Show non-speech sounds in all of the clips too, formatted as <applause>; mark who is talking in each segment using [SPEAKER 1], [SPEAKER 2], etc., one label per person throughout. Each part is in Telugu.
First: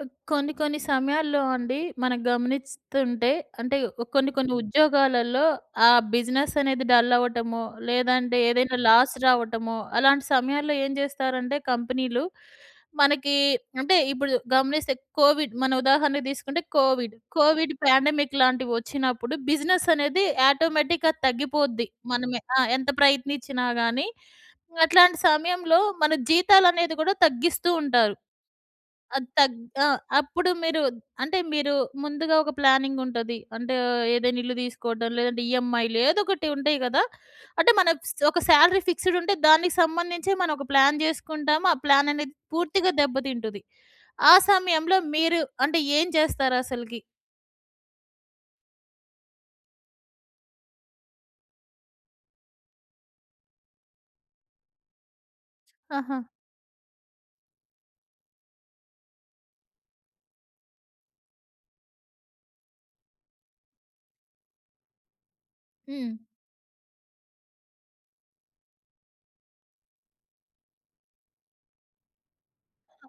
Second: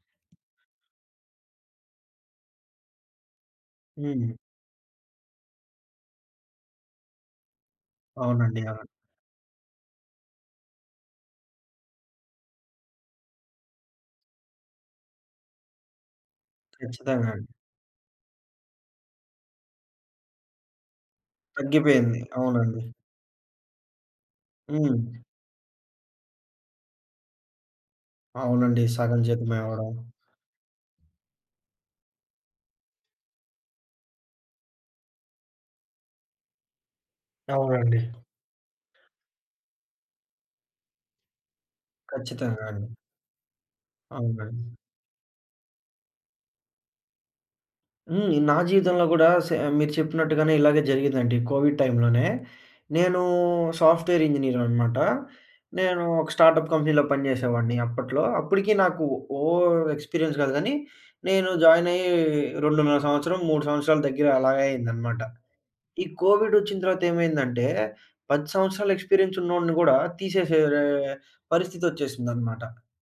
[SPEAKER 1] కొన్ని కొన్ని సమయాల్లో అండి మనం గమనిస్తుంటే అంటే
[SPEAKER 2] హ్మ్.
[SPEAKER 1] కొన్ని కొన్ని ఉద్యోగాలలో ఆ బిజినెస్ అనేది డల్ అవ్వటమో, లేదంటే
[SPEAKER 2] అవునండి.
[SPEAKER 1] ఏదైనా
[SPEAKER 2] అవును.
[SPEAKER 1] లాస్ రావటమో, అలాంటి సమయాల్లో ఏం చేస్తారంటే కంపెనీలు మనకి అంటే ఇప్పుడు గమనిస్తే కోవిడ్ మన ఉదాహరణకు తీసుకుంటే కోవిడ్.
[SPEAKER 2] ఖచ్చితంగా అండి.
[SPEAKER 1] కోవిడ్ పాండమిక్ లాంటివి వచ్చినప్పుడు బిజినెస్ అనేది ఆటోమేటిక్‌గా తగ్గిపోద్ది.
[SPEAKER 2] తగ్గిపోయింది.
[SPEAKER 1] మనమే
[SPEAKER 2] అవునండి.
[SPEAKER 1] ఎంత ప్రయత్నించినా గాని.
[SPEAKER 2] హ్మ్.
[SPEAKER 1] అట్లాంటి సమయంలో మన జీతాలనేది కూడా తగ్గిస్తూ ఉంటారు.
[SPEAKER 2] అవునండి. సగం
[SPEAKER 1] అది తగ్
[SPEAKER 2] జీతమే
[SPEAKER 1] ఆ!
[SPEAKER 2] అవ్వడం.
[SPEAKER 1] అప్పుడు మీరు అంటే మీరు ముందుగా ఒక ప్లానింగ్ ఉంటది. అంటే ఏదైనా ఇల్లు తీసుకోవడం, లేదంటే ఈఎంఐలు ఏదో ఒకటి ఉంటాయి కదా! అంటే
[SPEAKER 2] అవునండి.
[SPEAKER 1] ఒక సాలరీ ఫిక్స్‌డ్ ఉంటే దానికి సంబంధించే మనం ఒక ప్లాన్ చేసుకుంటాము. ఆ ప్లాన్ అనేది
[SPEAKER 2] ఖచ్చితంగా అండి.
[SPEAKER 1] పూర్తిగా దెబ్బతింటది. ఆ
[SPEAKER 2] అవునండి.
[SPEAKER 1] సమయంలో మీరు అంటే ఏం చేస్తారు అసలకి?
[SPEAKER 2] హ్మ్. నా జీవితంలో కూడా మీరు చెప్పినట్టుగానే ఇలాగే జరిగిందండి. కోవిడ్ టైంలోనే. నేను సాఫ్ట్‌వేర్ ఇంజినీర్ అనమాట. నేను
[SPEAKER 1] ఆహా!
[SPEAKER 2] ఒక స్టార్టప్ కంపెనీలో పనిచేసేవాడిని అప్పట్లో. అప్పటికి నాకు ఓ ఎక్స్‌పీరియన్స్ కాదు గానీ, నేను జాయిన్ అయ్యి 2.5 సంవత్సరం, 3 సంవత్సరాల దగ్గర అలాగే అయిందనమాట. ఈ
[SPEAKER 1] హ్మ్.
[SPEAKER 2] కోవిడ్ వచ్చిన తర్వాత ఏమైందంటే, 10 సంవత్సరాల ఎక్స్‌పీరియన్స్ ఉన్నోడిని గూడా తీసేసే పరిస్థితి వచ్చేసిందన్నమాట.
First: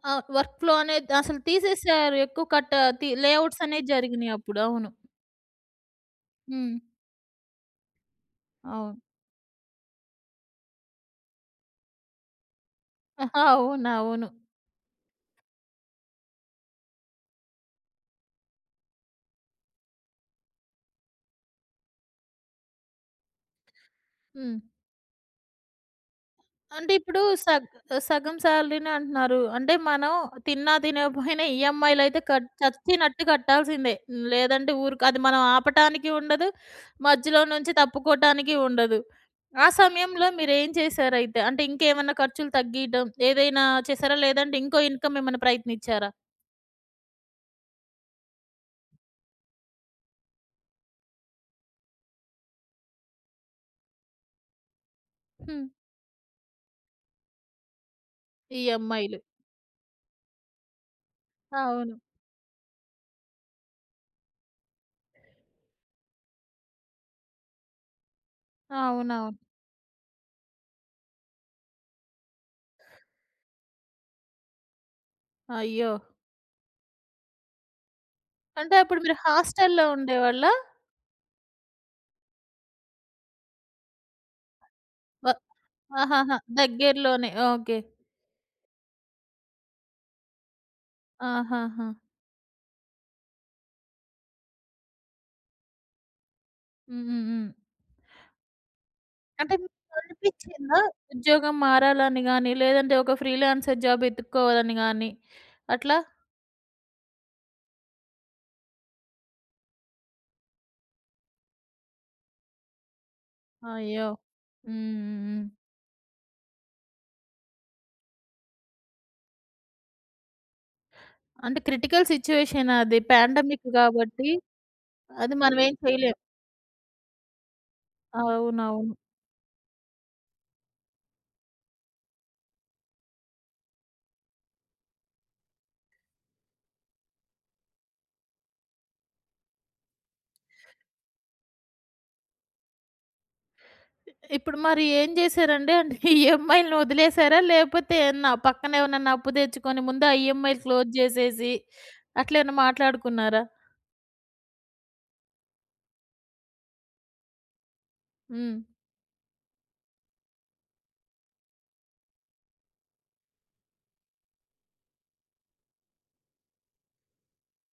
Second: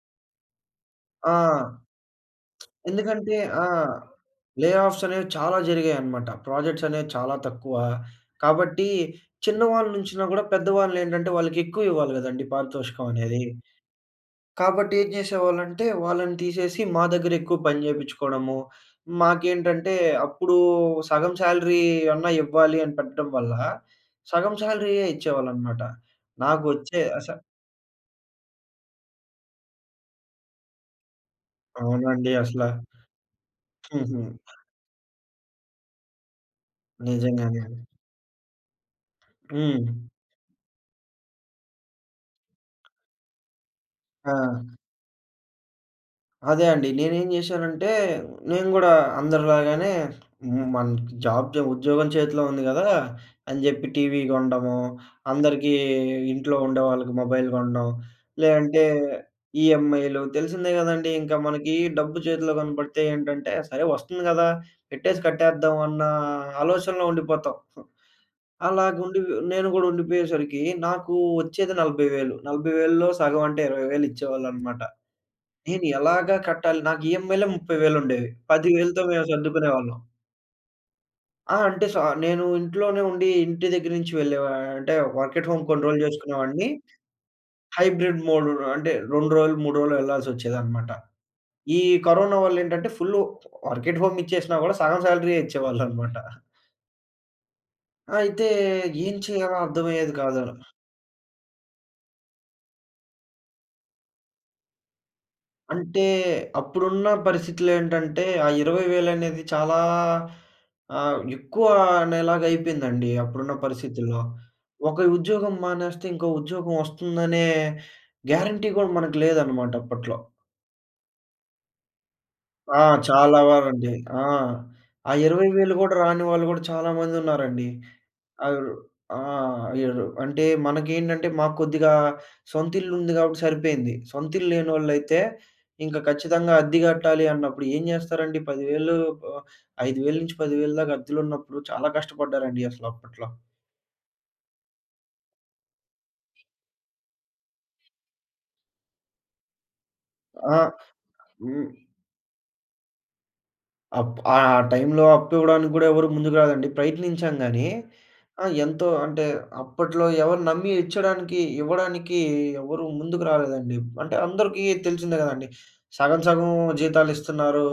[SPEAKER 1] ఆ! వర్క్ ఫ్లో అనేది
[SPEAKER 2] ఆ!
[SPEAKER 1] అసలు తీసేసారు. ఎక్కువ కట్ తి
[SPEAKER 2] ఎందుకంటే
[SPEAKER 1] లేఔట్స్
[SPEAKER 2] ఆ!
[SPEAKER 1] అనేవి జరిగినాయి అప్పుడు.
[SPEAKER 2] లే
[SPEAKER 1] అవును.
[SPEAKER 2] ఆఫ్స్ అనేవి చాలా జరిగాయన్నమాట.
[SPEAKER 1] హ్మ్.
[SPEAKER 2] ప్రాజెక్ట్స్ అనేవి చాలా తక్కువ. కాబట్టి
[SPEAKER 1] అవును.
[SPEAKER 2] చిన్నవాళ్ళ నుంచినా గూడా పెద్దవాళ్ళేంటంటే వాళ్ళకి ఎక్కువ ఇవ్వాలి గదండీ పారితోషికం అనేది.
[SPEAKER 1] ఆహా, అవును. అవును.
[SPEAKER 2] కాబట్టి ఏం చేసేవాళ్ళంటే, వాళ్ళని తీసేసి మా దగ్గర ఎక్కువ పని చేపించుకోవడము. మాకేంటంటే అప్పుడు సగం శాలరీ అన్నా ఇవ్వాలి అని పెట్టడం వల్ల, సగం
[SPEAKER 1] హ్మ్.
[SPEAKER 2] శాలరీయే ఇచ్చేవాళ్ళనమాట.
[SPEAKER 1] అంటే
[SPEAKER 2] నాకొచ్చే
[SPEAKER 1] ఇప్పుడు
[SPEAKER 2] అస
[SPEAKER 1] సగం సాలరీనే అంటున్నారు. అంటే మనం తిన్నా తినకపోయినా ఈఎంఐలయితే
[SPEAKER 2] అవునండి.
[SPEAKER 1] కట్
[SPEAKER 2] అసల.
[SPEAKER 1] చచ్చినట్టు కట్టాల్సిందే.
[SPEAKER 2] హుహు.
[SPEAKER 1] లేదంటే ఊరుక అది మనం ఆపటానికి ఉండదు. మధ్యలో
[SPEAKER 2] నిజంగానే.
[SPEAKER 1] నుంచి తప్పుకోటానికి ఉండదు. ఆ
[SPEAKER 2] హ్మ్.
[SPEAKER 1] సమయంలో మీరేం చేశారైతే? అంటే ఇంకేమన్నా ఖర్చులు తగ్గీయడం ఏదైనా చేశారా?
[SPEAKER 2] ఆ!
[SPEAKER 1] లేదంటే ఇంకో ఇన్‌కమ్ ఏమైనా ప్రయత్నించారా?
[SPEAKER 2] అదే అండి. నేనేం జేశానంటే, నేను గూడా అందరిలాగానే మనకి జాబ్ ఉద్యోగం చేతిలో ఉంది గదా! అని జెప్పి టీవీ గొనడము,
[SPEAKER 1] హ్మ్.
[SPEAKER 2] అందరికీ ఇంట్లో ఉండే వాళ్ళకి మొబైల్ గొనడం, లేదంటే
[SPEAKER 1] ఈఎంఐలు.
[SPEAKER 2] ఈఎంఐలు తెలిసిందే గదండీ! ఇంకా మనకి
[SPEAKER 1] అవును.
[SPEAKER 2] డబ్బు చేతిలో కనపడితే ఏంటంటే, సరే వస్తుంది గదా! పెట్టేసి కట్టేద్దాం అన్న ఆలోచనలో ఉండిపోతాం. అలాగుండి
[SPEAKER 1] అవునవును.
[SPEAKER 2] నేను గూడా ఉండిపోయేసరికి నాకు వచ్చేది 40,000. 40,000లో సగం అంటే 20,000 ఇచ్చేవాళ్ళనమాట. నేను
[SPEAKER 1] అయ్యో!
[SPEAKER 2] ఎలాగా కట్టాలి? నాకు ఈఎంఐలే 30,000 ఉండేవి.
[SPEAKER 1] అంటే అప్పుడు
[SPEAKER 2] 10,000తో
[SPEAKER 1] మీరు
[SPEAKER 2] మేము
[SPEAKER 1] హాస్టల్‌లో
[SPEAKER 2] సర్దుకునేవాళ్ళం.
[SPEAKER 1] ఉండేవాళ్ళా?
[SPEAKER 2] ఆ! అంటే నేను ఇంట్లోనే ఉండి ఇంటి దగ్గర నుంచి వెళ్ళేవా అంటే
[SPEAKER 1] వ
[SPEAKER 2] వర్క్ ఎట్ హోమ్ కొన్ని రోజులు
[SPEAKER 1] ఆహాహా!
[SPEAKER 2] చేసుకునేవాడిని.
[SPEAKER 1] దగ్గరలోనే. ఓకే.
[SPEAKER 2] హైబ్రిడ్ మోడ్ అంటే 2 రోజులు, 3 రోజులు వెళ్ళాల్సొచ్చేదన్నమాట. ఈ
[SPEAKER 1] ఆహాహా!
[SPEAKER 2] కరోనా వల్లేంటంటే ఫుల్లు వర్క్ ఎట్ హోమ్ ఇచ్చేసినా గూడా సగం సాలరీయే ఇచ్చేవాళ్ళన్నమాట.
[SPEAKER 1] హ్మ్. హ్మ్. హ్మ్.
[SPEAKER 2] అయితే ఏం
[SPEAKER 1] అంటే
[SPEAKER 2] చేయాలో అర్థమయ్యేది కాదు.
[SPEAKER 1] మీకనిపిచ్చిందా? ఉద్యోగం మారాలని గాని, లేదంటే ఒక ఫ్రీలాన్సర్ జాబ్ ఎతుక్కోవాలని గాని అట్లా?
[SPEAKER 2] అంటే అప్పుడున్న పరిస్థితులేంటంటే, ఆ 20,000 అనేది చాలా ఎక్కువ అనేలాగా అయిపోయిందండి అప్పుడున్న
[SPEAKER 1] అయ్యో!
[SPEAKER 2] పరిస్థితుల్లో.
[SPEAKER 1] హ్మ్.
[SPEAKER 2] ఒక
[SPEAKER 1] హ్మ్. హ్మ్.
[SPEAKER 2] ఉద్యోగం మానేస్తే ఇంకో ఉద్యోగం వస్తుందనే గ్యారంటీ కూడా మనకు లేదనమాట అప్పట్లో.
[SPEAKER 1] అంటే క్రిటికల్ సిట్యుయేషన్
[SPEAKER 2] ఆ!
[SPEAKER 1] అది
[SPEAKER 2] చాలా
[SPEAKER 1] పాండమిక్
[SPEAKER 2] వారండి. ఆ!
[SPEAKER 1] గాబట్టి,
[SPEAKER 2] ఆ
[SPEAKER 1] అది
[SPEAKER 2] 20,000
[SPEAKER 1] మనమేం
[SPEAKER 2] గూడా
[SPEAKER 1] చేయలేం.
[SPEAKER 2] రాని వాళ్ళు గూడా చాలా మందున్నారండి. ఆరు
[SPEAKER 1] అవునవును.
[SPEAKER 2] ఆ! ఏరు అంటే మనకేంటంటే మాకు కొద్దిగా సొంతిల్లుంది గాబట్టి సరిపోయింది. సొంతిల్లు లేనోళ్ళైతే ఇంక ఖచ్చితంగా అద్దె గట్టాలి అన్నప్పుడు ఏం జేస్తారండి 10,000 ఆహ్, 5,000-10,000 దాకా అద్దెలున్నప్పుడు చాలా కష్టపడ్డారండి అసలు అప్పట్లో.
[SPEAKER 1] ఇప్పుడు మరి ఏం జేశారండి? అంటే ఈఎంఐలను వదిలేసారా? లేపోతే నా పక్కన ఎవరినన్నా అప్పు తెచ్చుకొని ముందు ఆ
[SPEAKER 2] ఆ!
[SPEAKER 1] ఈఎంఐలు క్లోజ్ జేసేసి
[SPEAKER 2] హ్మ్.
[SPEAKER 1] అట్లేమన్నా మాట్లాడుకున్నారా?
[SPEAKER 2] టైంలో అప్పివ్వడానికి గూడా ఎవరు ముందుకు రాదండి. ప్రయత్నించాం గానీ, ఆ!
[SPEAKER 1] హ్మ్.
[SPEAKER 2] ఎంతో అంటే అప్పట్లో ఎవరు నమ్మి ఇచ్చడానికి ఇవ్వడానికి ఎవరు ముందుకు రాలేదండి. అంటే అందరికీ తెలిసిందే గదండీ. సగం సగం జీతాలిస్తున్నారు.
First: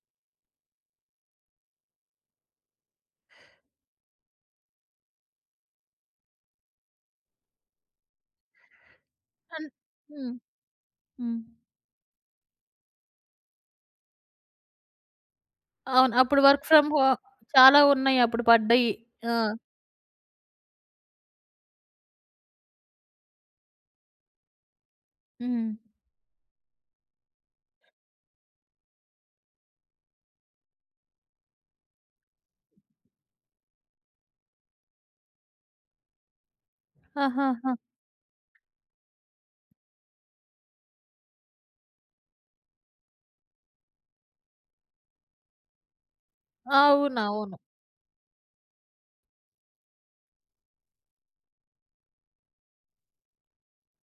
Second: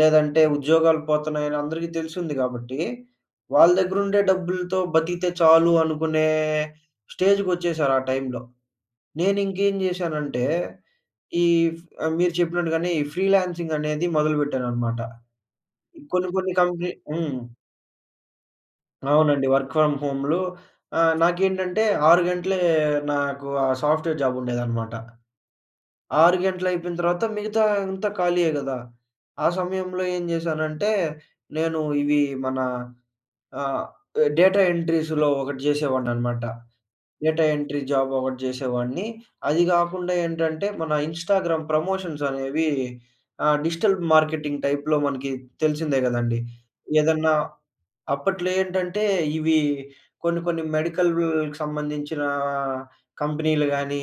[SPEAKER 2] లేదంటే ఉద్యోగాలు పోతున్నాయని అందరికీ తెలిసుంది గాబట్టి, వాళ్ళ దగ్గరుండే డబ్బులతో బతికితే చాలు అనుకునే స్టేజ్‌కొచ్చేసారు ఆ టైంలో.
[SPEAKER 1] అన్
[SPEAKER 2] నేనింకేం
[SPEAKER 1] హ్మ్.
[SPEAKER 2] జేశానంటే,
[SPEAKER 1] హ్మ్.
[SPEAKER 2] ఈ మీరు చెప్పినట్టుగానే ఈ ఫ్రీలాన్సింగ్ అనేది మొదలుపెట్టాననమాట.
[SPEAKER 1] అవును.
[SPEAKER 2] కొన్ని
[SPEAKER 1] అప్పుడు
[SPEAKER 2] కొన్ని
[SPEAKER 1] వర్క్ ఫ్రమ్
[SPEAKER 2] కంపెనీ
[SPEAKER 1] హో చాలా ఉన్నాయి అప్పుడు పడ్డయి. ఆ!
[SPEAKER 2] అవునండి. వర్క్ ఫ్రమ్ హోమ్‌లు నాకేంటంటే 6 గంటలే నాకు ఆ సాఫ్ట్‌వేర్ జాబ్ ఉండేదనమాట.
[SPEAKER 1] హ్మ్.
[SPEAKER 2] 6 గంటలు అయిపోయిన తర్వాత మిగతా అంతా ఖాళీయే గదా! ఆ సమయంలో ఏం జేశానంటే, నేను ఆహ్, డేటా ఎంట్రీస్‌లో ఒకటి జేసేవాడిననమాట. డేటా
[SPEAKER 1] ఆహాహా!
[SPEAKER 2] ఎంట్రీ జాబ్ ఒకటి జేసేవాడిని. అది గాకుండా ఏంటంటే, మన ఇన్‌స్టాగ్రామ్ ప్రమోషన్స్ అనేవి డిజిటల్ మార్కెటింగ్ టైప్‌లో మనకి తెలిసిందే గదండీ! ఏదన్నా
[SPEAKER 1] అవునవును.
[SPEAKER 2] అప్పట్లో ఏంటంటే, ఇవి కొన్ని కొన్ని మెడికల్‌కి సంబంధించిన కంపెనీలు గానీ,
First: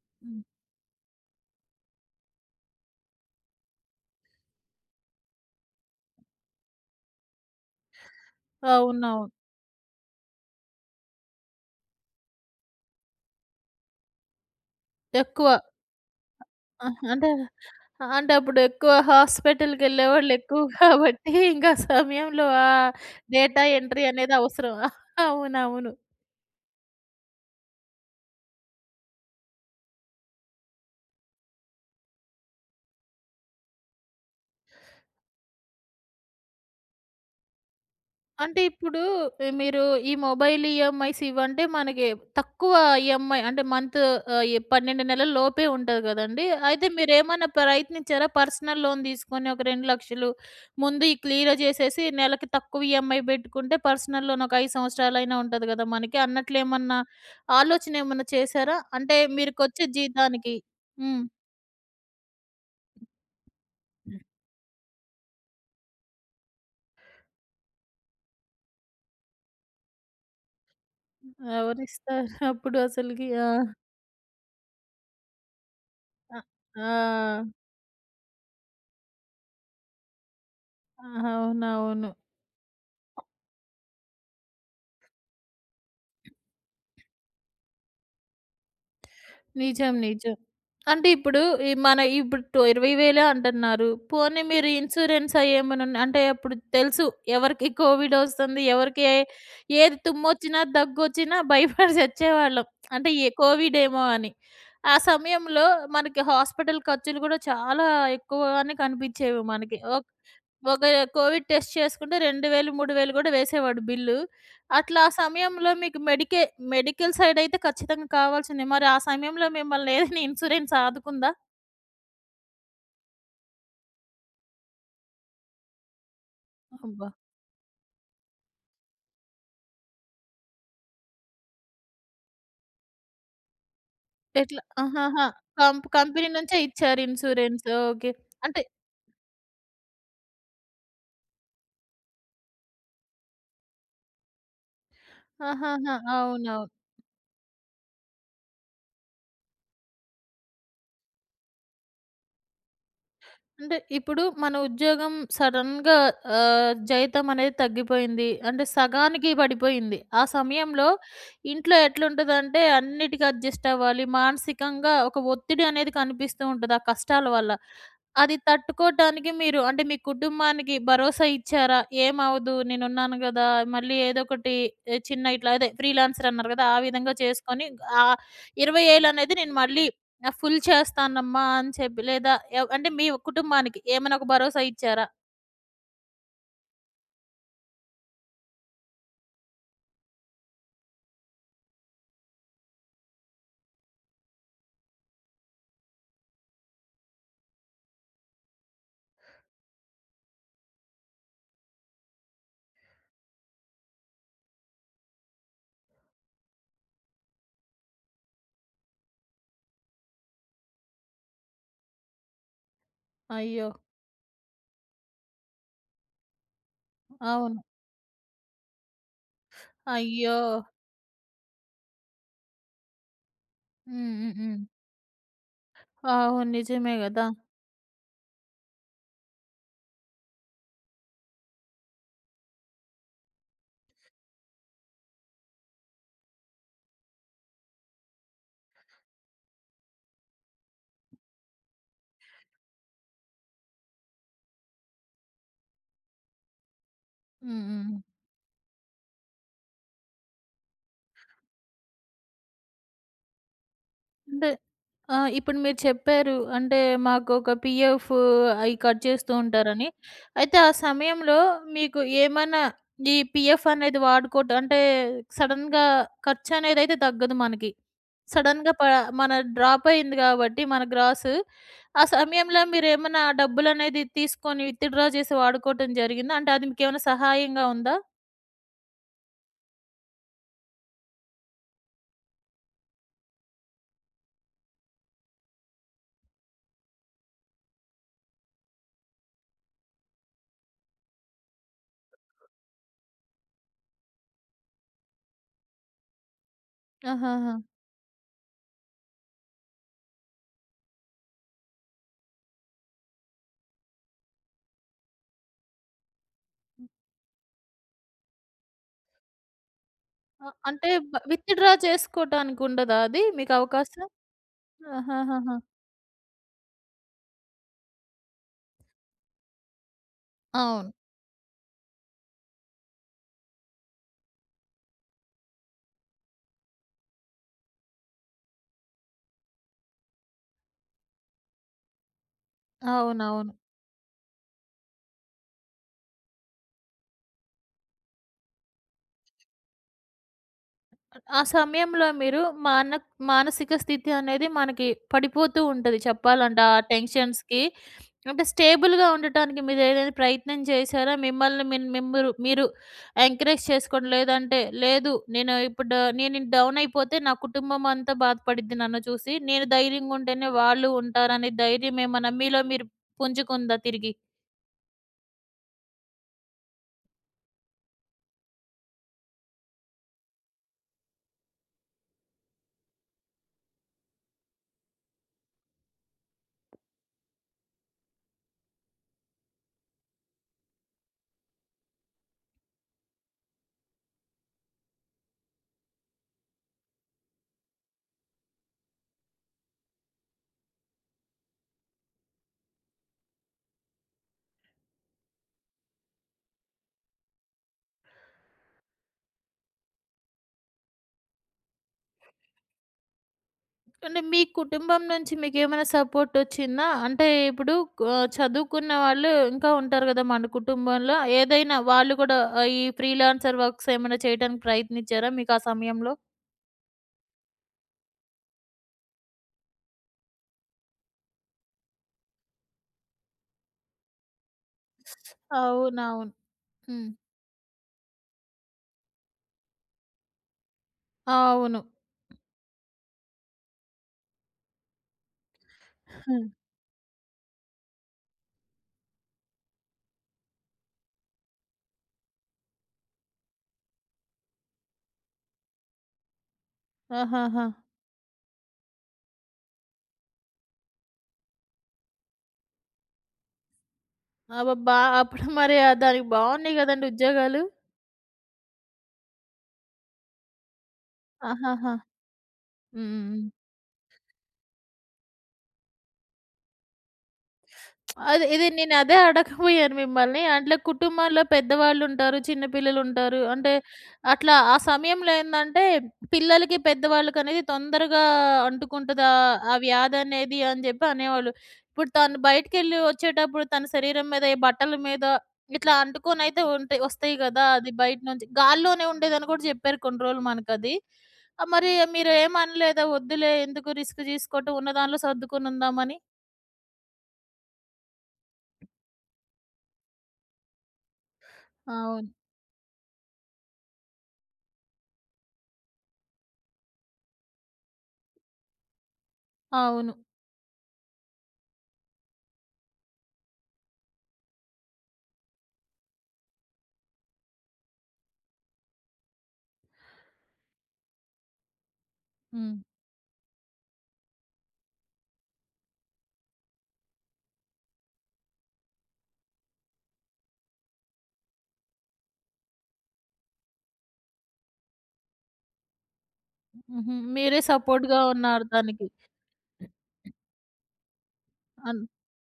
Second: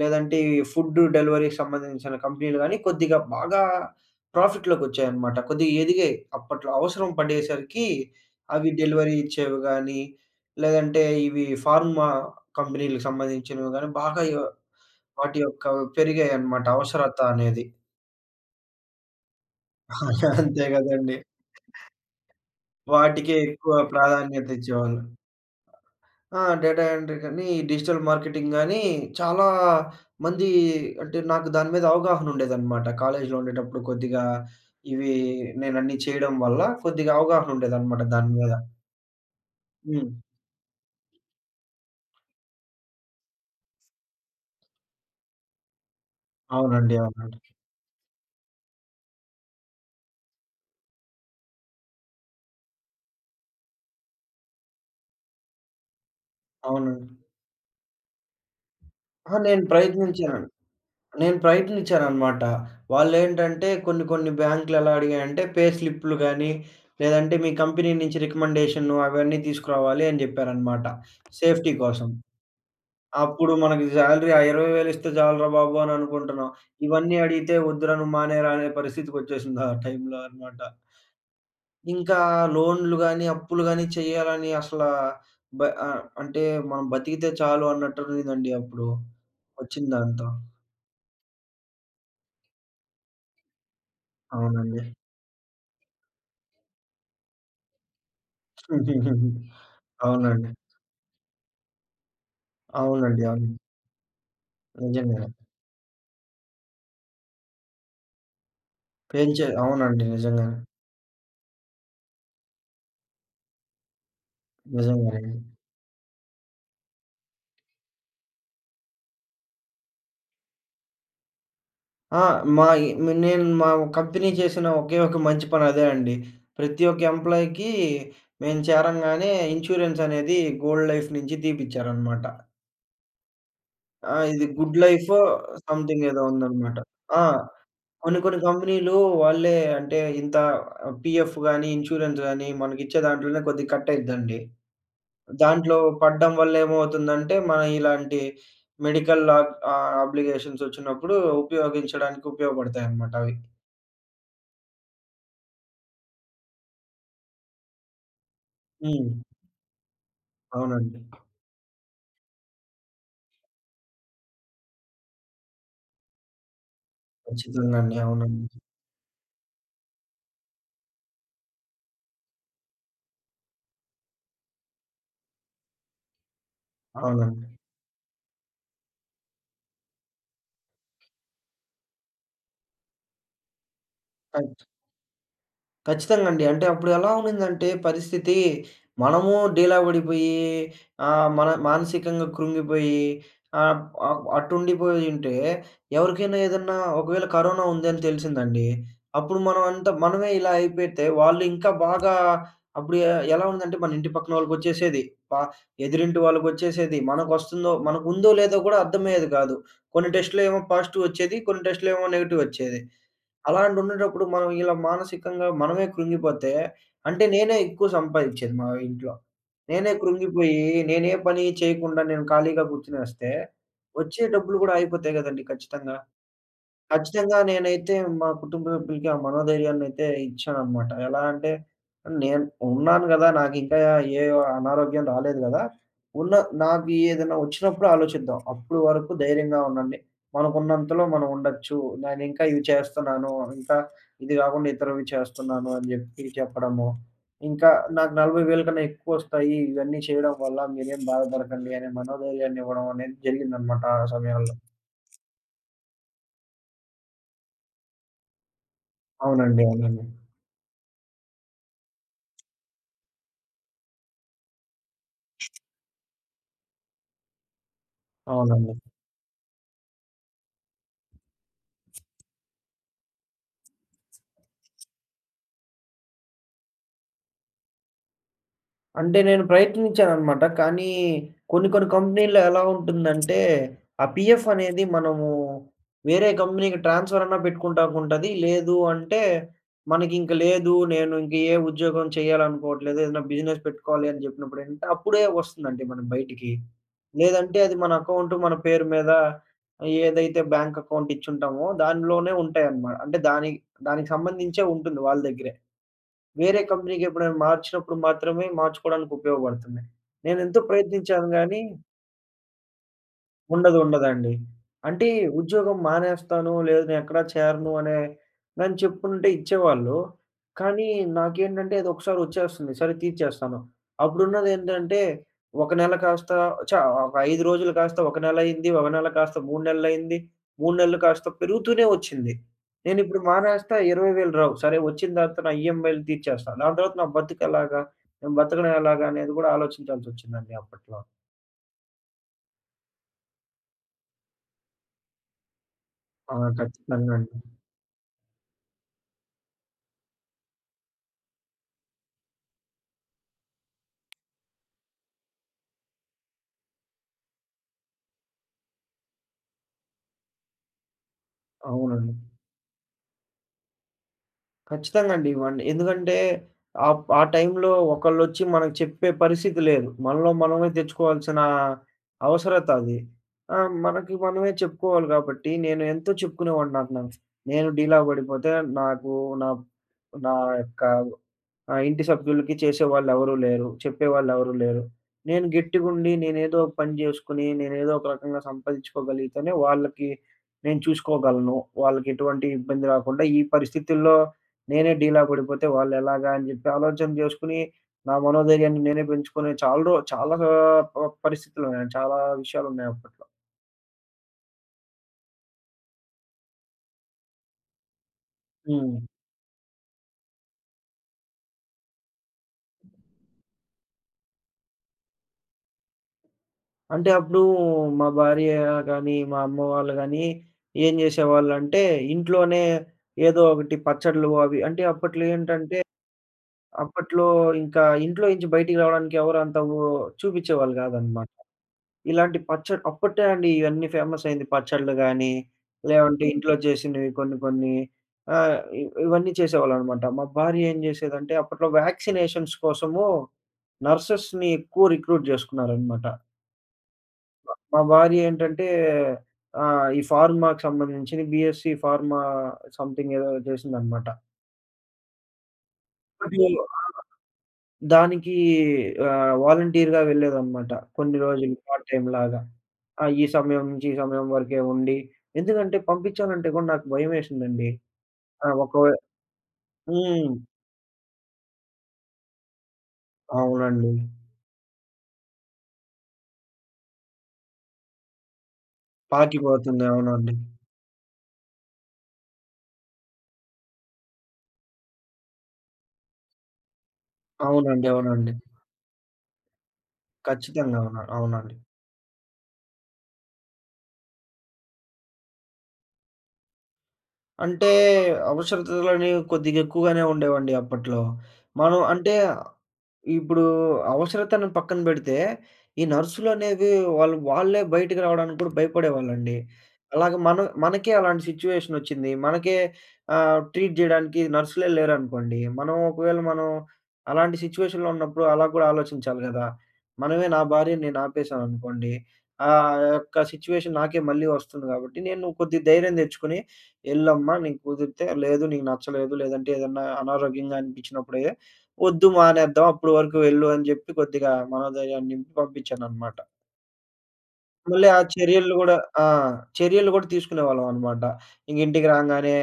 [SPEAKER 2] లేదంటే
[SPEAKER 1] హ్మ్.
[SPEAKER 2] ఈ ఫుడ్ డెలివరీకి సంబంధించిన కంపెనీలు గానీ, కొద్దిగా బాగా ప్రాఫిట్‌లోకొచ్చాయన్నమాట. కొద్దిగా ఎదిగాయి. అప్పట్లో అవసరం పడేసరికి అవి డెలివరీ
[SPEAKER 1] అవునవును.
[SPEAKER 2] ఇచ్చేవి గానీ, లేదంటే ఇవి ఫార్మా కంపెనీలకు సంబంధించినవి గానీ, బాగా వాటి
[SPEAKER 1] ఎక్కువ.
[SPEAKER 2] యొక్క పెరిగాయన్నమాట అవసరత
[SPEAKER 1] అంటే
[SPEAKER 2] అనేది.
[SPEAKER 1] అంటే అప్పుడు ఎక్కువ
[SPEAKER 2] <laughs>
[SPEAKER 1] హాస్పిటల్‌కెళ్ళేవాళ్ళు ఎక్కువ
[SPEAKER 2] అంతే గదండీ!
[SPEAKER 1] కాబట్టి, ఇంకా సమయంలో ఆ
[SPEAKER 2] వాటికే
[SPEAKER 1] డేటా
[SPEAKER 2] ఎక్కువ
[SPEAKER 1] ఎంట్రీ అనేది
[SPEAKER 2] ప్రాధాన్యత
[SPEAKER 1] అవసరం.
[SPEAKER 2] ఇచ్చేవాళ్ళు.
[SPEAKER 1] అవునవును.
[SPEAKER 2] ఆ! డేటా ఎంట్రీ కానీ, డిజిటల్ మార్కెటింగ్ గానీ, చాలా మంది అంటే నాకు దాని మీద అవగాహన ఉండేదనమాట. కాలేజీలో ఉండేటప్పుడు కొద్దిగా ఇవి నేనన్నీ చేయడం వల్ల కొద్దిగా అవగాహన ఉండేదనమాట దాని మీద.
[SPEAKER 1] అంటే ఇప్పుడు మీరు
[SPEAKER 2] హ్మ్.
[SPEAKER 1] ఈ మొబైల్ ఈఎంఐస్ ఇవంటే మనకి తక్కువ ఈఎంఐ అంటే ఈ 12 నెలల లోపే ఉంటది గదండీ! అయితే
[SPEAKER 2] అవునండి. అవునండి.
[SPEAKER 1] మీరేమన్నా ప్రయత్నించారా? పర్సనల్ లోన్ తీసుకొని ఒక 2,00,000 ముందు ఈ క్లియర్ చేసేసి నెలకి తక్కువ ఈఎంఐ బెట్టుకుంటే పర్సనల్ లోన్ ఒక 5 సంవత్సరాలైనా ఉంటది గదా! మనకి అన్నట్లు ఏమన్నా
[SPEAKER 2] అవునండి.
[SPEAKER 1] ఆలోచన ఏమన్నా చేశారా? అంటే
[SPEAKER 2] అహా! నేను
[SPEAKER 1] మీరుకొచ్చే
[SPEAKER 2] ప్రయత్నించానండి.
[SPEAKER 1] జీతానికి. హ్మ్.
[SPEAKER 2] నేను ప్రయత్నించాననమాట. వాళ్ళేంటంటే కొన్ని కొన్ని బ్యాంకులెలా అడిగాయంటే పే స్లిప్‌లు గానీ, లేదంటే మీ కంపెనీ నుంచి రికమెండేషన్ అవన్నీ తీసుకురావాలి అని జెప్పారనమాట సేఫ్టీ కోసం.
[SPEAKER 1] ఎవరిస్తారు అప్పుడు అసలకి? ఆ!
[SPEAKER 2] అప్పుడు మనకి సాలరీ ఆ 20,000 ఇస్తే చాలురా బాబు అని
[SPEAKER 1] ఆ!
[SPEAKER 2] అనుకుంటున్నాం.
[SPEAKER 1] ఆ!
[SPEAKER 2] ఇవన్నీ అడిగితే వద్దురా నువ్వు మానేయరా అనే పరిస్థితికొచ్చేసింది ఆ టైంలో అన్నమాట.
[SPEAKER 1] అవునవును.
[SPEAKER 2] ఇంకా లోన్‌లు గాని, అప్పులు గాని చేయాలని అసలా బ అంటే మనం బతికితే చాలు అన్నట్టుండిందండి అప్పుడు. వచ్చిన
[SPEAKER 1] నిజం.
[SPEAKER 2] దాంతో.
[SPEAKER 1] నిజం. అంటే ఇప్పుడు ఈ మన ఇప్పుడు 20,000 అంటున్నారు. పోనీ మీరు
[SPEAKER 2] అవునండి.
[SPEAKER 1] ఇన్సూరెన్స్ అయ్యేమనన్నా అంటే అప్పుడు తెలుసు ఎవరికి కోవిడొస్తుంది, ఎవరికి ఏ ఏది
[SPEAKER 2] అవునండి.
[SPEAKER 1] తుమ్మొచ్చినా, దగ్గొచ్చినా భయపడి చచ్చేవాళ్ళం. అంటే
[SPEAKER 2] అవునండి.
[SPEAKER 1] ఏ
[SPEAKER 2] అవును.
[SPEAKER 1] కోవిడేమో అని. ఆ
[SPEAKER 2] నిజంగానే.
[SPEAKER 1] సమయంలో మనకి హాస్పిటల్ ఖర్చులు కూడా చాలా ఎక్కువగానే కనిపిచ్చేవి
[SPEAKER 2] పెంచే
[SPEAKER 1] మనకి.
[SPEAKER 2] అవునండి. నిజంగానే.
[SPEAKER 1] ఒక కోవిడ్ టెస్ట్ చేసుకుంటే 2,000, 3,000 కూడా వేసేవాడు బిల్లు. అట్లా ఆ
[SPEAKER 2] నిజంగానే.
[SPEAKER 1] సమయంలో మీకు మెడికల్ సైడ్ అయితే ఖచ్చితంగా కావాల్సిందే. మరి ఆ సమయంలో మిమ్మల్ని ఏదైనా ఇన్సూరెన్స్ ఆదుకుందా?
[SPEAKER 2] ఆ! మా ఇ నేను మా కంపెనీ చేసిన ఒకే ఒక మంచి పని అదే అండి. ప్రతి ఒక్క
[SPEAKER 1] అబ్బా!
[SPEAKER 2] ఎంప్లాయీకి మేము చేరంగానే ఇన్స్యూరెన్స్ అనేది గోల్డ్ లైఫ్ నుంచి తీపిచ్చారనమాట. ఆ! ఇది
[SPEAKER 1] ఎట్లా?
[SPEAKER 2] గుడ్ లైఫో
[SPEAKER 1] ఆహాహా!
[SPEAKER 2] సంథింగ్ ఏదో
[SPEAKER 1] కంపెనీ నుంచే
[SPEAKER 2] ఉందనమాట.
[SPEAKER 1] ఇచ్చారు
[SPEAKER 2] ఆ!
[SPEAKER 1] ఇన్సూరెన్స్. ఓకే.
[SPEAKER 2] కొన్ని కొన్ని
[SPEAKER 1] అంటే
[SPEAKER 2] కంపెనీలు వాళ్ళే అంటే ఇంత పీఎఫ్ గాని, ఇన్స్యూరెన్స్ గాని మనకిచ్చే దాంట్లోనే కొద్దిగా కట్ అయిద్దండి. దాంట్లో
[SPEAKER 1] ఆహాహా!
[SPEAKER 2] పడడం వల్ల
[SPEAKER 1] అవునవును.
[SPEAKER 2] ఏమవుతుందంటే మనం ఇలాంటి అబ్లిగేషన్స్ ఒచ్చినప్పుడు ఉపయోగించడానికి ఉపయోగపడతాయన్నమాట అవి.
[SPEAKER 1] అంటే ఇప్పుడు మన ఉద్యోగం సడెన్‌గా జీతం అనేది తగ్గిపోయింది. అంటే
[SPEAKER 2] హ్మ్.
[SPEAKER 1] సగానికి పడిపోయింది. ఆ సమయంలో
[SPEAKER 2] అవునండి.
[SPEAKER 1] ఇంట్లో ఎట్లుంటదంటే అన్నిటికి అడ్జస్ట్ అవ్వాలి. మానసికంగా ఒక ఒత్తిడి అనేది కనిపిస్తూ ఉంటది ఆ కష్టాల వల్ల.
[SPEAKER 2] ఖచ్చితంగా అండి.
[SPEAKER 1] అది
[SPEAKER 2] అవునండి.
[SPEAKER 1] తట్టుకోవటానికి మీరు అంటే మీ కుటుంబానికి భరోసా ఇచ్చారా? ఏమవ్వదు నేనున్నాను గదా! మళ్ళీ ఏదో ఒకటి ఏ, చిన్న ఇట్లా అదే ఫ్రీలాన్సర్ అన్నారు గదా! ఆ
[SPEAKER 2] ఆ!
[SPEAKER 1] విధంగా
[SPEAKER 2] అవునండి.
[SPEAKER 1] చేసుకొని ఆహ్, 20,000 అనేది నేను మళ్ళీ ఆ! ఫుల్ చేస్తానమ్మా అని చెప్పి లేదా అంటే మీ కుటుంబానికి ఏమైనా ఒక భరోసా
[SPEAKER 2] క
[SPEAKER 1] ఇచ్చారా?
[SPEAKER 2] ఖచ్చితంగా అండి. అంటే అప్పుడు ఎలా ఉన్నిందంటే పరిస్థితి, మనము డీలా పడిపోయి మన మానసికంగా కృంగిపోయి ఆహ్, ఆహ్, అటుండిపోయుంటే ఎవరికైనా ఏదన్నా ఒకవేళ కరోనా ఉంది అని తెలిసిందండి. అప్పుడు మనం అంతా మనమే ఇలా అయిపోతే వాళ్ళు ఇంకా బాగా అప్పుడు ఎలా ఉందంటే మన ఇంటి పక్కన వాళ్ళకొచ్చేసేది. ప ఎదురింటి వాళ్ళకొచ్చేసేది. మనకొస్తుందో మనకుందో లేదో కూడా అర్థమయ్యేది కాదు. కొన్ని టెస్టులేమో పాజిటివ్ వచ్చేది. కొన్ని టెస్టులేమో నెగెటివ్ వచ్చేది.
[SPEAKER 1] అయ్యో!
[SPEAKER 2] అలాంటి ఉండేటప్పుడు మనం ఇలా మానసికంగా మనమే కృంగిపోతే అంటే నేనే
[SPEAKER 1] అవును.
[SPEAKER 2] ఎక్కువ సంపాదించేది మా ఇంట్లో. నేనే
[SPEAKER 1] అయ్యో!
[SPEAKER 2] కృంగిపోయి, నేనే పని చేయకుండా నేను ఖాళీగా కూర్చొనేస్తే,
[SPEAKER 1] హ్మ్.
[SPEAKER 2] వచ్చే
[SPEAKER 1] హ్మ్.
[SPEAKER 2] డబ్బులు
[SPEAKER 1] హ్మ్.
[SPEAKER 2] కూడా ఆగిపోతాయి గదండీ ఖచ్చితంగా.
[SPEAKER 1] అవును. నిజమే గదా!
[SPEAKER 2] ఖచ్చితంగా నేనైతే మా కుటుంబ సభ్యులకి ఆ మనోధైర్యాన్నయితే ఇచ్చాననమాట. ఎలా అంటే నేను ఉన్నాను గదా! నాకింకా ఏ అనారోగ్యం రాలేదు గదా! ఉన్న నాకు ఏదైనా వచ్చినప్పుడు ఆలోచిద్దాం. అప్పుడు వరకు ధైర్యంగా ఉండండి. మనకున్నంతలో మనం ఉండొచ్చు. నేనింకా ఇవి చేస్తున్నాను. ఇంకా ఇది గాకుండా ఇతరవి చేస్తున్నాను అని జెప్పి చెప్పడము.
[SPEAKER 1] హ్మ్.
[SPEAKER 2] ఇంకా
[SPEAKER 1] హ్మ్.
[SPEAKER 2] నాకు 40,000 కన్నా ఎక్కువొస్తాయి. ఇవన్నీ చేయడం వల్ల మీరేం బాధపడకండి అనే మనోధైర్యాన్ని ఇవ్వడం అనేది జరిగిందనమాట ఆ
[SPEAKER 1] అంటే
[SPEAKER 2] సమయంలో.
[SPEAKER 1] ఆ! ఇప్పుడు మీరు చెప్పారు. అంటే మాకొక పీఎఫ్ అయి కట్ చేస్తూ
[SPEAKER 2] అవునండి.
[SPEAKER 1] ఉంటారని.
[SPEAKER 2] అవునండి.
[SPEAKER 1] అయితే ఆ సమయంలో మీకు ఏమన్నా ఈ పీఎఫ్ అనేది వాడుకోవటం అంటే సడెన్‌గా ఖర్చనేదైతే తగ్గదు మనకి. సడెన్‌గా
[SPEAKER 2] అవునండి.
[SPEAKER 1] ప మన డ్రాప్ అయింది కాబట్టి మన గ్రాసు. ఆ సమయంలో మీరేమన్నా ఆ డబ్బులనేది తీసుకొని విత్‌డ్రా చేసి వాడుకోవటం జరిగిందా? అంటే అది మీకేమైనా సహాయంగా ఉందా?
[SPEAKER 2] అంటే నేను ప్రయత్నించాననమాట. కానీ కొన్ని కొన్ని కంపెనీల్లో ఎలా ఉంటుందంటే, ఆ పీఎఫ్ అనేది మనము వేరే కంపెనీకి ట్రాన్స్‌ఫర్ అన్నా పెట్టుకుంటాకుంటది. లేదు అంటే, మనకింక లేదు నేను ఇంక ఏ ఉద్యోగం చేయాలనుకోవట్లేదు. ఏదైనా బిజినెస్ పెట్టుకోవాలి అని జెప్పినప్పుడు ఏంటంటే, అప్పుడే వస్తుందండి మనకి బయటికి.
[SPEAKER 1] ఆహాహా!
[SPEAKER 2] లేదంటే అది మన అకౌంట్ మన పేరు మీద ఏదైతే బ్యాంక్ అకౌంట్ ఇచ్చుంటామో దానిలోనే ఉంటాయన్నమాట. అంటే దాని దానికి సంబంధించే ఉంటుంది వాళ్ళ దగ్గరే. వేరే కంపెనీకెప్పుడైనా మార్చినప్పుడు మాత్రమే మార్చుకోడానికి ఉపయోగపడుతున్నాయి.
[SPEAKER 1] అ
[SPEAKER 2] నేనెంతో
[SPEAKER 1] అంటే బ
[SPEAKER 2] ప్రయత్నించాను గానీ
[SPEAKER 1] విత్‌డ్రా చేసుకోవటానికి ఉండదా అది మీకు
[SPEAKER 2] ఉండదు.
[SPEAKER 1] అవకాశం?
[SPEAKER 2] ఉండదండి. అంటే
[SPEAKER 1] ఆహాహాహా!
[SPEAKER 2] ఉద్యోగం మానేస్తాను, లేదు నేనెక్కడా చేరను అనే నేను చెప్పుంటే ఇచ్చేవాళ్ళు. కానీ
[SPEAKER 1] అవును.
[SPEAKER 2] నాకేంటంటే అది ఒకసారి వచ్చేస్తుంది. సరే తీర్చేస్తాను. అప్పుడున్నదేంటంటే ఒక నెల కాస్త ఛ! ఒక 5 రోజులు కాస్త ఒక నెలయింది. ఒక నెల కాస్త 3 నెలలయింది. 3 నెలలు కాస్త పెరుగుతూనే వచ్చింది. నేనిప్పుడు
[SPEAKER 1] అవునవును.
[SPEAKER 2] మానేస్తా 20,000 రావు. సరే వచ్చిన తర్వాత నా ఈఎంఐలు తీర్చేస్తా. దాని తర్వాత నా బతుకెలాగా? నేను బతకడం ఎలాగా? అనేది కూడా ఆలోచించాల్సొచ్చిందండి అప్పట్లో.
[SPEAKER 1] ఆ సమయంలో మీరు మాన మానసిక స్థితి అనేది మనకి పడిపోతూ ఉంటది
[SPEAKER 2] ఆ!
[SPEAKER 1] చెప్పాలంటే. ఆ
[SPEAKER 2] ఖచ్చితంగా అండి.
[SPEAKER 1] టెన్షన్స్‌కి అంటే స్టేబుల్‌గా ఉండటానికి మీరేదైనా ప్రయత్నం చేశారా? మిమ్మల్ని మిన్ మిమ్మురు మీరు ఎంకరేజ్ చేసుకోండి. లేదంటే లేదు నేను ఇప్పుడు నేను డౌన్ అయిపోతే నా కుటుంబం అంతా బాధపడిద్ది నన్ను చూసి. నేను ధైర్యంగా ఉంటేనే వాళ్ళు ఉంటారనే ధైర్యం
[SPEAKER 2] అవునండి.
[SPEAKER 1] ఏమన్నా మీలో మీరు పుంజుకుందా తిరిగి?
[SPEAKER 2] ఖచ్చితంగా అండి. ఇవన్నీ ఎందుకంటే ఆ టైంలో ఒకళ్ళొచ్చి మనకు చెప్పే పరిస్థితి లేదు. మనలో మనమే తెచ్చుకోవాల్సిన అవసరత అది. ఆ! మనకి మనమే చెప్పుకోవాలి కాబట్టి నేను ఎంతో చెప్పుకునేవాడిని నాకు నాకు నేను డీలా పడిపోతే నాకు నా నా యొక్క ఆ! ఇంటి సభ్యులకి చేసేవాళ్ళెవరూ లేరు. చెప్పేవాళ్ళెవరూ లేరు. నేను గట్టిగుండి నేనేదో ఒక పని జేసుకొని, నేనేదో ఒక రకంగా సంపాదించుకోగలిగితేనే వాళ్ళకి నేను చూసుకోగలను. వాళ్ళకెటువంటి ఇబ్బంది రాకుండా, ఈ పరిస్థితుల్లో నేనే డీలా పడిపోతే వాళ్ళెలాగా అని జెప్పి ఆలోచన జేసుకొని, నా మనోధైర్యాన్ని నేనే పెంచుకునే చాలా చాలా పరిస్థితులున్నాయండి. చాలా విషయాలున్నాయి అప్పట్లో.
[SPEAKER 1] అంటే మీ కుటుంబం నుంచి మీకేమైనా సపోర్టొచ్చిందా? అంటే ఇప్పుడు చదువుకున్న
[SPEAKER 2] హ్మ్.
[SPEAKER 1] వాళ్ళు ఇంకా ఉంటారు గదా! మన కుటుంబంలో. ఏదైనా వాళ్ళు కూడా ఈ ఫ్రీలాన్సర్ వర్క్స్ ఏమైనా చేయడానికి ప్రయత్నించారా మీకా సమయంలో?
[SPEAKER 2] అంటే అప్పుడు మా భార్య గానీ, మా అమ్మ వాళ్ళు గానీ ఏం జేసేవాళ్ళంటే, ఇంట్లోనే ఏదో ఒకటి పచ్చడ్లు అవి అంటే అప్పట్లో ఏంటంటే,
[SPEAKER 1] అవునవును. హ్మ్.
[SPEAKER 2] అప్పట్లో ఇంకా ఇంట్లో నుంచి బయటికి రావడానికి ఎవరు అంత ఓ చూపిచ్చేవాళ్ళు గాదనమాట.
[SPEAKER 1] అవును.
[SPEAKER 2] ఇలాంటి పచ్చడి అప్పటే అండి ఇవన్నీ ఫేమస్ అయింది. పచ్చడ్లు గానీ, లేవంటే
[SPEAKER 1] హ్మ్.
[SPEAKER 2] ఇంట్లో చేసినవి కొన్ని కొన్ని ఆహ్, ఇ ఇవన్నీ చేసేవాళ్ళనమాట. మా భార్య ఏం జేసేదంటే, అప్పట్లో వ్యాక్సినేషన్స్ కోసము నర్సెస్‌ని ఎక్కువ రిక్రూట్ జేసుకున్నారనమాట.
[SPEAKER 1] ఆహాహా!
[SPEAKER 2] మా భార్య ఏంటంటే ఈ ఫార్మాకి సంబంధించింది బీఎస్‌సీ ఫార్మా సంథింగ్ ఏదో చేసిందనమాట.
[SPEAKER 1] అబ్బబ్బా! అప్పుడు మరి దానికి
[SPEAKER 2] అప్పట్లో
[SPEAKER 1] బావున్నాయి
[SPEAKER 2] ఆ!
[SPEAKER 1] గదండీ ఉద్యోగాలు.
[SPEAKER 2] దానికి వాలంటీర్‌గా వెళ్ళేదనమాట. కొన్ని రోజులు పార్ట్
[SPEAKER 1] ఆహాహా!
[SPEAKER 2] టైమ్ లాగా.
[SPEAKER 1] హ్మ్.
[SPEAKER 2] ఆ! ఈ
[SPEAKER 1] హ్మ్.
[SPEAKER 2] సమయం నుంచి ఈ సమయం వరకే ఉండి ఎందుకంటే పంపించాలంటే కూడా నాకు భయమేసిందండి.
[SPEAKER 1] అది
[SPEAKER 2] ఆ!
[SPEAKER 1] ఇది నేను అదే అడగబోయాను
[SPEAKER 2] హ్మ్.
[SPEAKER 1] మిమ్మల్ని. అంటే కుటుంబంలో పెద్దవాళ్ళుంటారు, చిన్న పిల్లలుంటారు. అంటే
[SPEAKER 2] అవునండి.
[SPEAKER 1] అట్లా ఆ సమయంలో ఏందంటే పిల్లలకి, పెద్దవాళ్ళకనేది తొందరగా అంటుకుంటదా ఆ
[SPEAKER 2] పాకిపోతుంది. అవునండి.
[SPEAKER 1] వ్యాధనేది అని జెప్పి అనేవాళ్ళు. ఇప్పుడు తను బయటికెళ్ళి వచ్చేటప్పుడు తన శరీరం మీద, ఈ బట్టల మీద ఇట్లా అంటుకొనైతే ఉంటాయి వస్తాయి గదా!
[SPEAKER 2] అవునండి.
[SPEAKER 1] అది బయట
[SPEAKER 2] అవునండి.
[SPEAKER 1] నుంచి. గాల్లోనే ఉండేదని గూడా జెప్పారు కొన్ని రోజులు
[SPEAKER 2] ఖచ్చితంగా
[SPEAKER 1] మనకది.
[SPEAKER 2] అవును. అవునండి.
[SPEAKER 1] మరి మీరు ఏమనలేదా? వద్దులే ఎందుకు రిస్క్ తీసుకోవటం, ఉన్న దాంట్లో సర్దుకొని ఉందామని?
[SPEAKER 2] అంటే అవసరతలనేవి కొద్దిగా ఎక్కువగానే ఉండేవండి అప్పట్లో. మనం అంటే
[SPEAKER 1] అవును.
[SPEAKER 2] ఇప్పుడు అవసరతను పక్కన పెడితే, ఈ నర్సులనేవి వాళ్ళు వాళ్ళే బయటికి రావడానికి కూడా భయపడేవాళ్ళండి.
[SPEAKER 1] అవును.
[SPEAKER 2] అలాగే మనం మనకే అలాంటి సిట్యుయేషనొచ్చింది. మనకే ట్రీట్ జేయడానికి నర్సులే లేరనుకోండి. మనం ఒకవేళ మనం అలాంటి సిట్యుయేషన్‌లో ఉన్నప్పుడు అలా కూడా ఆలోచించాలి గదా! మనమే నా భార్యని నేను ఆపేశాననుకోండి. ఆ
[SPEAKER 1] హ్మ్.
[SPEAKER 2] యొక్క సిట్యుయేషన్ నాకే మళ్ళీ వస్తుంది గాబట్టి, నేను కొద్దిగా ధైర్యం తెచ్చుకొని, ఎళ్ళమ్మా! నీకు కుదిరితే లేదు నీకు నచ్చలేదు, లేదంటే ఏదన్నా అనారోగ్యంగా అనిపించినప్పుడే వద్దు మానేద్దాం. అప్పుడు వరకు వెళ్ళు అని జెప్పి కొద్దిగా మనోధైర్యాన్ని నింపి పంపించాననమాట.
[SPEAKER 1] హుహు. మీరే
[SPEAKER 2] మళ్ళీ ఆ
[SPEAKER 1] సపోర్ట్‌గా
[SPEAKER 2] చర్యలు
[SPEAKER 1] ఉన్నారు
[SPEAKER 2] గూడా ఆ!
[SPEAKER 1] దానికి.
[SPEAKER 2] చర్యలు గూడా తీసుకునేవాళ్ళమనమాట. ఇంక ఇంటికి
[SPEAKER 1] అన్
[SPEAKER 2] రాంగానే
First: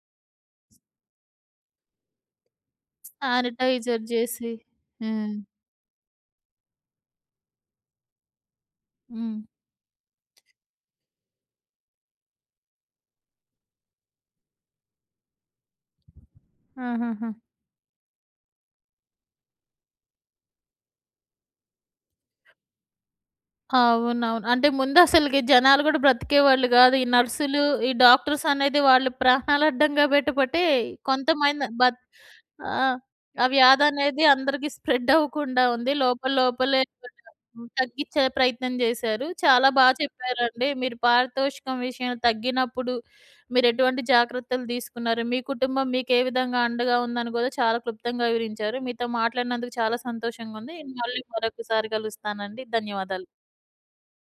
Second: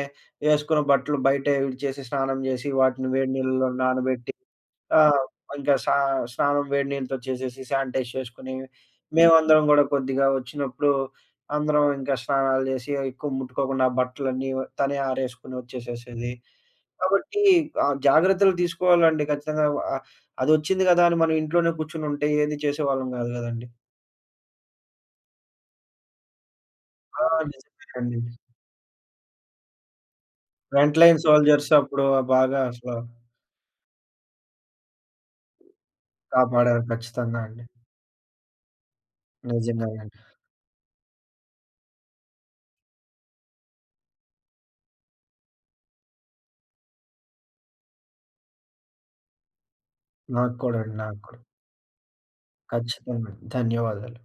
[SPEAKER 2] ఏసుకున్న బట్టలు బయటే విడిచేసి, స్నానం జేసి, వాటిని వేడి నీళ్ళలో
[SPEAKER 1] శానిటైజర్
[SPEAKER 2] నానబెట్టి
[SPEAKER 1] జేసి.
[SPEAKER 2] ఆ!
[SPEAKER 1] హ్మ్.
[SPEAKER 2] ఇంకా స్నానం వేడి నీళ్ళతో చేసేసి, శానిటైజ్ చేసుకొని,
[SPEAKER 1] హ్మ్.
[SPEAKER 2] మేమందరం గూడా కొద్దిగా వచ్చినప్పుడు అందరం ఇంకా స్నానాలు జేసి, ఎక్కువ ముట్టుకోకుండా ఆ బట్టలన్నీ తనే ఆరేసుకొని వచ్చేసేసేది.
[SPEAKER 1] ఆహాహా!
[SPEAKER 2] కాబట్టి జాగ్రత్తలు తీసుకోవాలండి ఖచ్చితంగా. ఆహ్, అదొచ్చింది గదా! అని మనం ఇంట్లోనే కూర్చొనుంటే ఏది చేసేవాళ్ళం గాదు గదండీ.
[SPEAKER 1] అవునవును. అంటే ముందసలకి జనాలు గూడా బ్రతికేవాళ్ళు గాదు. ఈ
[SPEAKER 2] ఆ!
[SPEAKER 1] నర్సులు, ఈ
[SPEAKER 2] నిజమేనండి.
[SPEAKER 1] డాక్టర్స్ అనేది వాళ్ళు ప్రాణాలు అడ్డంగా బెట్టబట్టే
[SPEAKER 2] ఫ్రంట్ లైన్
[SPEAKER 1] కొంతమంది
[SPEAKER 2] సోల్జర్స్ అప్పుడు బాగా
[SPEAKER 1] ఆ!
[SPEAKER 2] అసలు
[SPEAKER 1] ఆ వ్యాధనేది అందరికి స్ప్రెడ్ అవ్వకుండా ఉంది. లోపల లోపలే
[SPEAKER 2] కాపాడారు ఖచ్చితంగా అండి.
[SPEAKER 1] హ్మ్. తగ్గిచ్చే ప్రయత్నం జేశారు. చాలా బా
[SPEAKER 2] నిజంగానే అండి.
[SPEAKER 1] చెప్పారండి. మీరు పారితోషికం విషయంలో తగ్గినప్పుడు మీరెటువంటి జాగ్రత్తలు తీసుకున్నారు, మీ కుటుంబం మీకే విధంగా అండగా ఉందని గూడా చాలా క్లుప్తంగా వివరించారు. మీతో మాట్లాడినందుకు చాలా
[SPEAKER 2] నాకు
[SPEAKER 1] సంతోషంగుంది.
[SPEAKER 2] కూడా అండి. నాకు
[SPEAKER 1] మళ్ళీ
[SPEAKER 2] కూడా.
[SPEAKER 1] మరొకసారి గలుస్తానండి. ధన్యవాదాలు.
[SPEAKER 2] ఖచ్చితంగా. ధన్యవాదాలు.